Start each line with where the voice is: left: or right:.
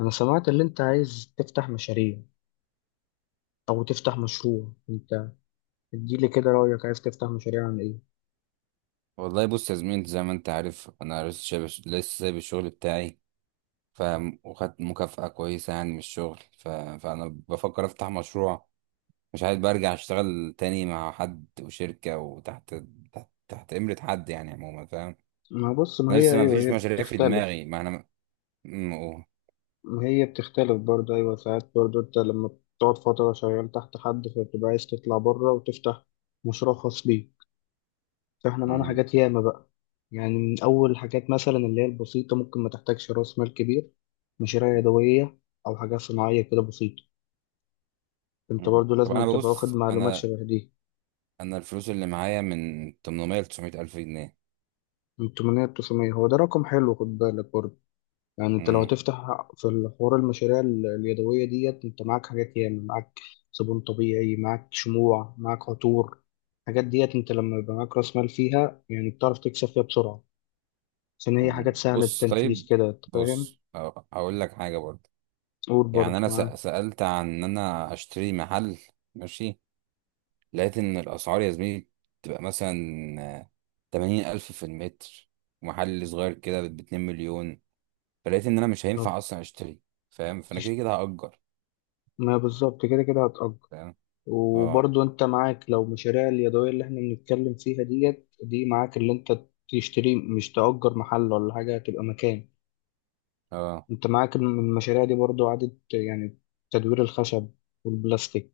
left: أنا سمعت اللي أنت عايز تفتح مشاريع أو تفتح مشروع أنت. اديلي كده رأيك، عايز تفتح مشاريع عن إيه؟
right: والله، بص يا زميلي، انت زي ما انت عارف انا لسه شايب، لسه سايب الشغل بتاعي. فاهم؟ وخدت مكافأة كويسة يعني من الشغل، فانا بفكر افتح مشروع. مش عايز برجع اشتغل تاني مع حد وشركة وتحت تحت, تحت امرة حد يعني عموما. فاهم؟
left: ما بص ما
right: انا
left: هي
right: لسه ما
left: أيوه
right: فيش
left: هي
right: مشاريع في
left: بتختلف.
right: دماغي، ما انا م... أوه.
left: ما هي بتختلف برضه، أيوه ساعات برضه أنت لما بتقعد فترة شغال تحت حد فبتبقى عايز تطلع بره وتفتح مشروع خاص بيك. فإحنا معانا
right: م-
left: حاجات ياما بقى، يعني من أول حاجات مثلا اللي هي البسيطة ممكن ما تحتاجش رأس مال كبير، مشاريع
right: م-
left: يدوية أو حاجات صناعية كده بسيطة. أنت برضه
right: طب
left: لازم
right: انا
left: تبقى واخد
right: ببص،
left: معلومات
right: انا
left: شبه دي.
right: انا الفلوس اللي معايا من 800 ل 900 الف جنيه.
left: من 800 900، هو ده رقم حلو، خد بالك برضه يعني انت لو
right: م-
left: هتفتح في الحوار المشاريع اليدويه ديت، انت معاك حاجات ياما، معاك صابون طبيعي، معاك شموع، معاك عطور. الحاجات ديت انت لما يبقى معاك راس مال فيها يعني بتعرف تكسب فيها بسرعه، عشان هي حاجات سهله
right: بص،
left: التنفيذ
right: طيب.
left: كده انت فاهم.
right: بص، هقول لك حاجة برضه.
left: قول
right: يعني
left: برضه
right: انا
left: معاك.
right: سألت عن ان انا اشتري محل. ماشي. لقيت ان الاسعار يا زميلي تبقى مثلا 80 ألف في المتر، محل صغير كده ب2 مليون. فلقيت ان انا مش
left: طب
right: هينفع اصلا اشتري. فاهم؟ فانا
left: تش-
right: كده كده هأجر.
left: ما بالظبط كده كده هتأجر،
right: فاهم. اه،
left: وبرضه انت معاك لو مشاريع اليدويه اللي احنا بنتكلم فيها ديت، دي معاك اللي انت تشتري مش تأجر محل ولا حاجه، هتبقى مكان.
right: اه.
left: انت معاك المشاريع دي برضو إعادة يعني تدوير الخشب والبلاستيك،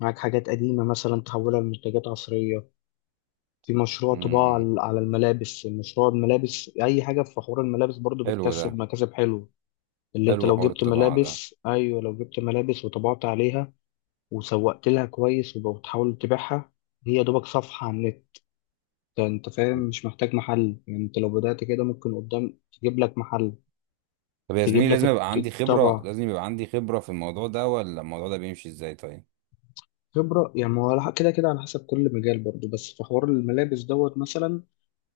left: معاك حاجات قديمة مثلا تحولها لمنتجات عصرية. في مشروع
right: امم،
left: طباعة
right: إمم.
left: على على الملابس، مشروع الملابس، أي حاجة في حوار الملابس برضو
right: حلو ده.
left: بتكسب مكاسب حلوة. اللي انت
right: حلو
left: لو
right: حوار
left: جبت
right: الطباعة ده.
left: ملابس، أيوة لو جبت ملابس وطبعت عليها وسوقت لها كويس وبتحاول تبيعها، هي دوبك صفحة على النت، انت فاهم، مش محتاج محل. يعني انت لو بدأت كده ممكن قدام تجيب لك محل.
right: طب يا
left: تجيب
right: زميلي،
left: لك
right: لازم يبقى عندي خبرة،
left: الطبع.
right: لازم يبقى عندي خبرة في الموضوع ده، ولا الموضوع ده بيمشي ازاي؟ طيب.
left: خبرة؟ يعني ما هو كده كده على حسب كل مجال برضو، بس في حوار الملابس دوت مثلا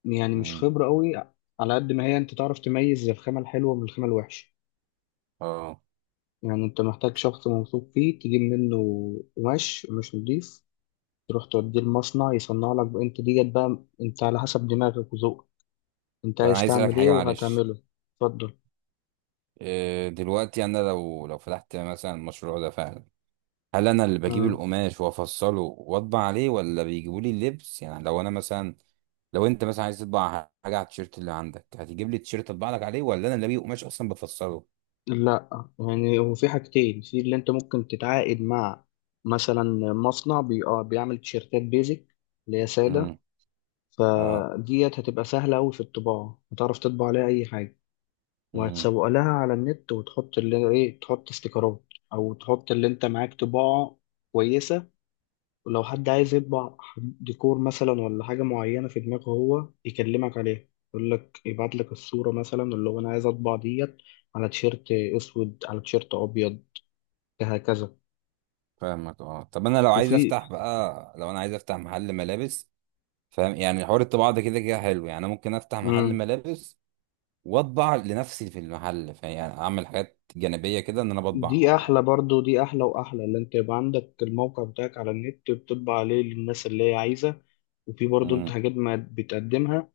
left: يعني مش
right: امم.
left: خبرة قوي، على قد ما هي انت تعرف تميز الخامة الحلوة من الخامة الوحشة.
right: اه.
left: يعني انت محتاج شخص موثوق فيه تجيب منه قماش مش نضيف، تروح توديه المصنع يصنع لك، انت ديت بقى انت على حسب دماغك وذوقك انت
right: طب انا
left: عايز
right: عايز اسألك
left: تعمل ايه
right: حاجة، معلش.
left: وهتعمله. اتفضل.
right: دلوقتي انا لو فتحت مثلا المشروع ده فعلا، هل انا اللي بجيب
left: آه.
right: القماش وافصله واطبع عليه، ولا بيجيبوا لي اللبس؟ يعني لو انا مثلا، لو انت مثلا عايز تطبع حاجه على التيشيرت اللي عندك، هتجيب لي التيشيرت اطبع لك عليه، ولا انا اللي بجيب قماش اصلا بفصله؟
left: لا، يعني هو في حاجتين في اللي انت ممكن تتعاقد مع مثلا مصنع بي... آه، بيعمل تيشيرتات بيزك اللي هي سادة،
right: امم. اه.
left: فديت هتبقى سهلة أوي في الطباعة، هتعرف تطبع عليها أي حاجة
right: امم.
left: وهتسوق لها على النت وتحط اللي إيه، تحط استيكرات أو تحط اللي أنت معاك طباعة كويسة. ولو حد عايز يطبع ديكور مثلا ولا حاجة معينة في دماغه هو يكلمك عليها، يقول لك يبعت لك الصورة مثلا اللي هو أنا عايز أطبع ديت على تيشيرت أسود على تيشيرت أبيض هكذا.
right: فاهمك. اه. طب انا لو عايز
left: وفي.
right: افتح بقى، لو انا عايز افتح محل ملابس. فاهم؟ يعني حوار الطباعه ده كده كده حلو. يعني انا ممكن افتح محل
left: مم.
right: ملابس واطبع لنفسي في المحل، فيعني اعمل حاجات جانبيه كده، ان انا
left: دي
right: بطبع.
left: احلى برضو، دي احلى واحلى، اللي انت يبقى عندك الموقع بتاعك على النت بتطبع عليه للناس اللي هي عايزه، وفي برضو انت حاجات ما بتقدمها،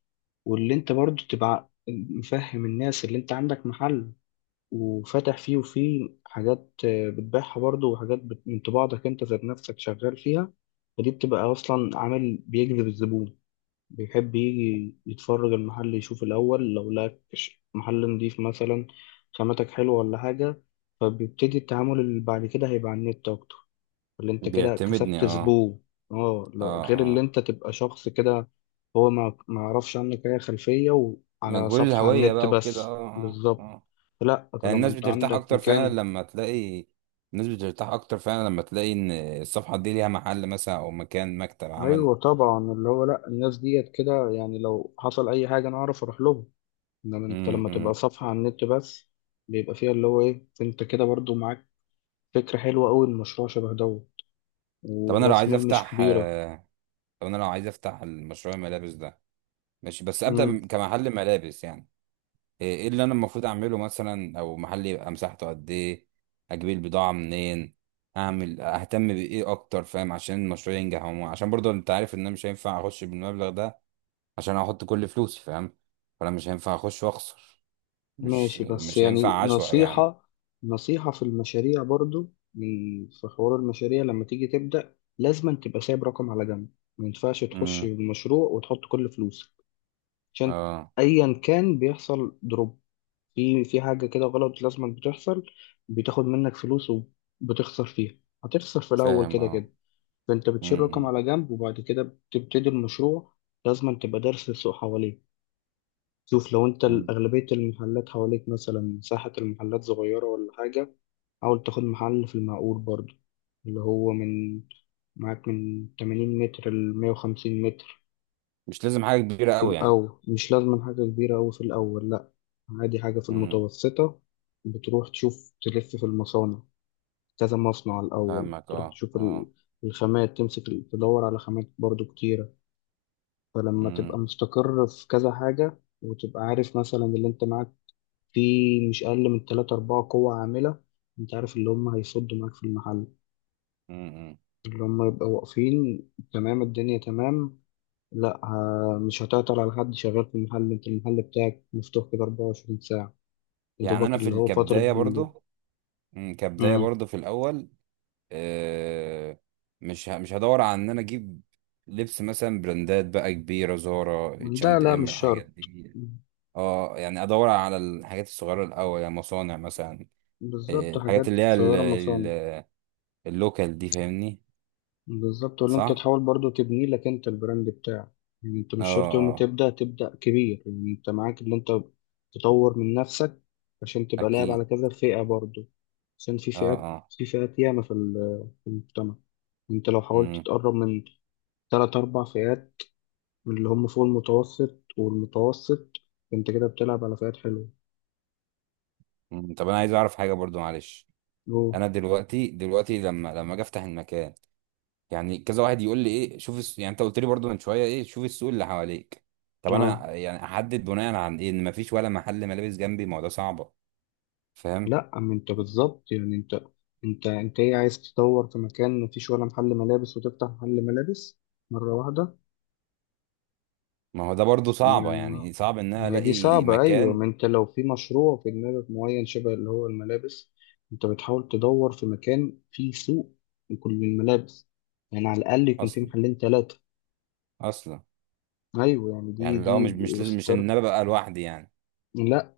left: واللي انت برضو تبقى مفهم الناس اللي انت عندك محل وفاتح فيه، وفيه حاجات آه، بتبيعها برضو، وحاجات من طباعتك انت ذات نفسك شغال فيها. فدي بتبقى اصلا عامل بيجذب الزبون، بيحب يجي يتفرج المحل، يشوف الأول لو لقى محل نضيف مثلا، خاماتك حلوة ولا حاجة، فبيبتدي التعامل اللي بعد كده هيبقى على النت أكتر، اللي أنت كده
right: بيعتمدني.
left: كسبت
right: اه،
left: زبون. اه
right: اه،
left: غير اللي
right: اه.
left: أنت تبقى شخص كده هو ما يعرفش عنك أي خلفية وعلى
right: مجهول
left: صفحة على
right: الهوية
left: النت
right: بقى وكده.
left: بس،
right: اه، اه،
left: بالظبط.
right: اه.
left: لا
right: يعني
left: طالما
right: الناس
left: أنت
right: بترتاح
left: عندك
right: اكتر فعلا
left: مكان،
right: لما تلاقي، الناس بترتاح اكتر فعلا لما تلاقي ان الصفحة دي ليها محل مثلا، او مكان، مكتب عمل.
left: أيوة طبعا اللي هو لا، الناس ديت كده يعني لو حصل أي حاجة أنا أعرف أروح لهم. انما انت
right: امم،
left: لما تبقى
right: إمم.
left: صفحة على النت بس بيبقى فيها اللي هو ايه، انت كده برضو معاك فكرة حلوة قوي، المشروع شبه دوت
right: طب انا لو
left: وراس
right: عايز
left: مال مش
right: افتح
left: كبيرة.
right: آه، طب انا لو عايز افتح المشروع الملابس ده، ماشي، بس
left: امم،
right: ابدا كمحل ملابس يعني. إيه اللي انا المفروض اعمله مثلا، او محل يبقى مساحته قد ايه؟ اجيب البضاعه منين؟ اعمل، اهتم بايه اكتر؟ فاهم؟ عشان المشروع ينجح، عشان برضه انت عارف ان انا مش هينفع اخش بالمبلغ ده عشان احط كل فلوسي. فاهم؟ فانا مش هينفع اخش واخسر. مش
left: ماشي، بس
right: مش هينفع
left: يعني
right: عشوائي يعني.
left: نصيحة، نصيحة في المشاريع برضو، من في حوار المشاريع لما تيجي تبدأ لازم تبقى سايب رقم على جنب. ما ينفعش تخش
right: امم.
left: المشروع وتحط كل فلوسك، عشان
right: اه.
left: ايا كان بيحصل دروب في حاجة كده غلط لازم بتحصل، بتاخد منك فلوس وبتخسر فيها، هتخسر في الأول
right: فاهم.
left: كده
right: اه.
left: كده. فانت بتشيل رقم
right: امم.
left: على جنب وبعد كده بتبتدي المشروع. لازم تبقى دارس السوق حواليك، شوف لو انت
right: أمم.
left: اغلبيه المحلات حواليك مثلا مساحه المحلات صغيره ولا حاجه، حاول تاخد محل في المعقول برضو، اللي هو من معاك من 80 متر ل 150 متر.
right: مش لازم حاجه كبيره
left: في
right: قوي يعني.
left: الاول مش لازم حاجه كبيره أوي، في الاول لا، عادي حاجه في
right: امم.
left: المتوسطه. بتروح تشوف تلف في المصانع، كذا مصنع الاول،
right: فاهمك.
left: تروح
right: اه،
left: تشوف
right: اه.
left: الخامات، تمسك تدور على خامات برضو كتيره. فلما تبقى
right: امم.
left: مستقر في كذا حاجة وتبقى عارف مثلا اللي انت معاك فيه مش أقل من تلاتة أربعة قوة عاملة انت عارف اللي هم هيصدوا معاك في المحل،
right: أمم.
left: اللي هم يبقوا واقفين تمام، الدنيا تمام، لا مش هتعطل على حد شغال في المحل، انت المحل بتاعك مفتوح كده 24 ساعة، يا
right: يعني
left: دوبك
right: انا
left: اللي هو فترة
right: كبدايه
left: بالليل.
right: برضه،
left: مم.
right: في الاول. آه، مش هدور على ان انا اجيب لبس مثلا براندات بقى كبيره، زارا، اتش
left: لا
right: اند
left: لا
right: ام
left: مش
right: الحاجات
left: شرط.
right: دي.
left: مم.
right: اه. يعني ادور على الحاجات الصغيره الاول، يعني مصانع مثلا.
left: بالظبط،
right: الحاجات
left: حاجات
right: اللي هي
left: صغيرة مثلا.
right: ال- اللوكال دي. فاهمني؟
left: بالظبط، ولا انت
right: صح.
left: تحاول برضو تبني لك انت البراند بتاعك. يعني انت
right: اه،
left: مش شرط يوم ما
right: اه.
left: تبدا تبدا كبير، يعني انت معاك ان انت تطور من نفسك عشان تبقى لاعب
right: اكيد.
left: على كذا فئه برضو، عشان في
right: اه،
left: فئات،
right: اه.
left: في فئات ياما في في المجتمع. انت لو حاولت
right: مم.
left: تقرب من ثلاث اربع فئات من اللي هم فوق المتوسط والمتوسط، انت كده بتلعب على فئات حلوه.
right: مم. طب انا عايز اعرف حاجه برضو، معلش.
left: أوه.
right: انا دلوقتي لما اجي افتح المكان، يعني كذا واحد يقول لي ايه، شوف يعني انت قلت لي برضو من شويه، ايه، شوف السوق اللي حواليك. طب
left: اه
right: انا يعني احدد بناء عن ايه ان مفيش ولا محل ملابس جنبي؟ ما هو ده صعبه. فاهم؟
left: لا، اما انت بالظبط يعني انت، انت ايه، عايز تدور في مكان مفيش ولا محل ملابس وتفتح محل ملابس مرة واحدة؟
right: ما هو ده برضو صعبه
left: يعني
right: يعني، صعب ان انا
left: هي دي
right: الاقي
left: صعبة أيوة،
right: مكان
left: ما أنت لو في مشروع في دماغك معين شبه اللي هو الملابس أنت بتحاول تدور في مكان فيه سوق لكل الملابس، يعني على الأقل يكون في
right: اصلا
left: محلين تلاتة.
right: اصلا.
left: أيوة يعني دي
right: يعني لو مش
left: دي
right: مش لازم مش ان
left: ستارت.
right: انا ببقى لوحدي يعني.
left: لا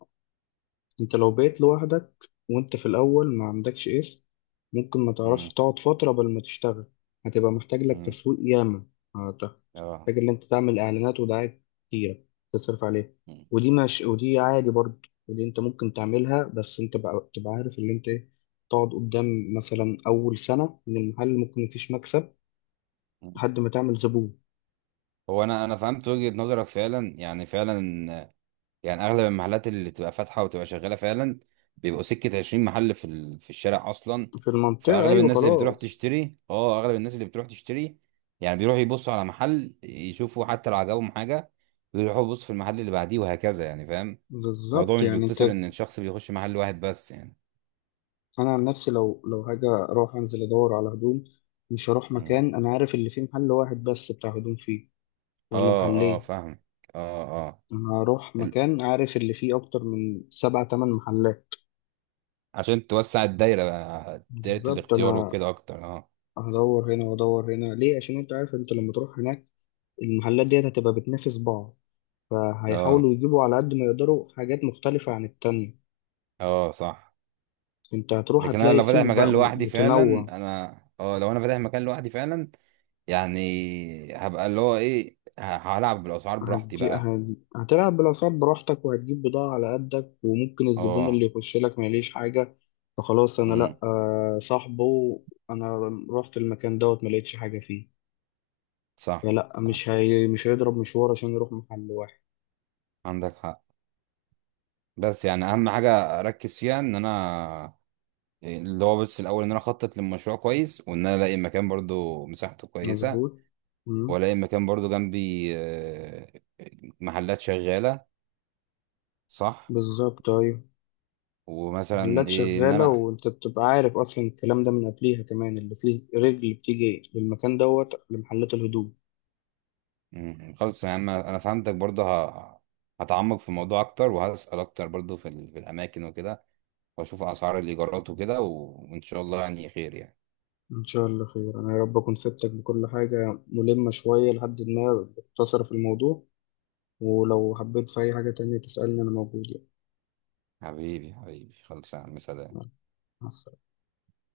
left: انت لو بقيت لوحدك وانت في الاول ما عندكش اسم ممكن ما تعرفش
right: امم،
left: تقعد فترة قبل ما تشتغل، هتبقى محتاج لك
right: امم.
left: تسويق ياما، هت-
right: اه.
left: محتاج ان انت تعمل اعلانات ودعايات كتيرة تصرف عليها.
right: مم.
left: ودي مش، ودي عادي برضه، ودي انت ممكن تعملها، بس انت بقى تبقى عارف ان انت ايه، تقعد قدام مثلا اول سنة من المحل ممكن مفيش مكسب،
right: مم.
left: لحد ما تعمل زبون.
right: هو انا فهمت وجهه نظرك فعلا يعني، فعلا. يعني اغلب المحلات اللي تبقى فاتحه وتبقى شغاله فعلا، بيبقوا سكه 20 محل في الشارع اصلا.
left: في المنطقة
right: فاغلب
left: ايوه
right: الناس اللي بتروح
left: خلاص.
right: تشتري اه اغلب الناس اللي بتروح تشتري يعني، بيروحوا يبصوا على محل، يشوفوا حتى لو عجبهم حاجه، بيروحوا يبصوا في المحل اللي بعديه وهكذا يعني. فاهم؟ الموضوع
left: بالظبط
right: مش
left: يعني انت،
right: بيقتصر ان الشخص بيخش محل واحد بس يعني.
left: انا عن نفسي لو حاجه اروح انزل ادور على هدوم، مش هروح
right: مم.
left: مكان انا عارف اللي فيه محل واحد بس بتاع هدوم فيه ولا
right: اه، اه.
left: محلين،
right: فاهم. اه، اه.
left: انا هروح
right: ال-
left: مكان عارف اللي فيه اكتر من سبع تمن محلات.
right: عشان توسع الدايره بقى، دايره
left: بالظبط،
right: الاختيار
left: انا
right: وكده اكتر. اه.
left: هدور هنا وادور هنا ليه، عشان انت عارف انت لما تروح هناك المحلات ديت هتبقى بتنافس بعض،
right: اه،
left: فهيحاولوا يجيبوا على قد ما يقدروا حاجات مختلفه عن التانية.
right: اه. صح.
left: انت هتروح
right: لكن انا
left: هتلاقي
right: لو فاتح
left: سوق
right: مكان
left: بقى
right: لوحدي فعلا
left: متنوع.
right: انا اه لو انا فاتح مكان لوحدي فعلا، يعني هبقى اللي هو ايه، هلعب بالاسعار براحتي بقى.
left: هتلعب بالأسعار براحتك وهتجيب بضاعة على قدك وممكن الزبون اللي
right: اه.
left: يخش لك ما يليش حاجة، فخلاص أنا
right: امم.
left: لأ، آه، صاحبه، أنا رحت المكان دوت ما لقيتش حاجة فيه،
right: صح،
left: فلأ
right: صح.
left: مش هيضرب مشوار عشان يروح محل واحد.
right: عندك حق. بس يعني اهم حاجه اركز فيها ان انا، اللي هو بس الاول، ان انا اخطط للمشروع كويس، وان انا الاقي مكان برضو مساحته كويسه.
left: مظبوط. مم.
right: والاقي مكان برضو جنبي محلات شغاله. صح.
left: بالظبط أيوة،
right: ومثلا
left: محلات
right: ايه ان
left: شغالة
right: انا.
left: وأنت بتبقى عارف أصلا الكلام ده من قبليها، كمان اللي فيه رجل بتيجي للمكان دوت لمحلات الهدوم.
right: مم. خلاص يا عم، انا فهمتك برضه. هتعمق في الموضوع اكتر، وهسأل اكتر برضه في الاماكن وكده، واشوف اسعار الايجارات وكده وان شاء الله يعني خير يعني.
left: إن شاء الله خير، أنا يا رب أكون فدتك بكل حاجة ملمة شوية لحد ما اختصر في الموضوع، ولو حبيت في أي حاجة تانية تسألني أنا موجود يعني.
right: حبيبي، حبيبي، خلاص يا عم، سلام.
left: مع السلامة.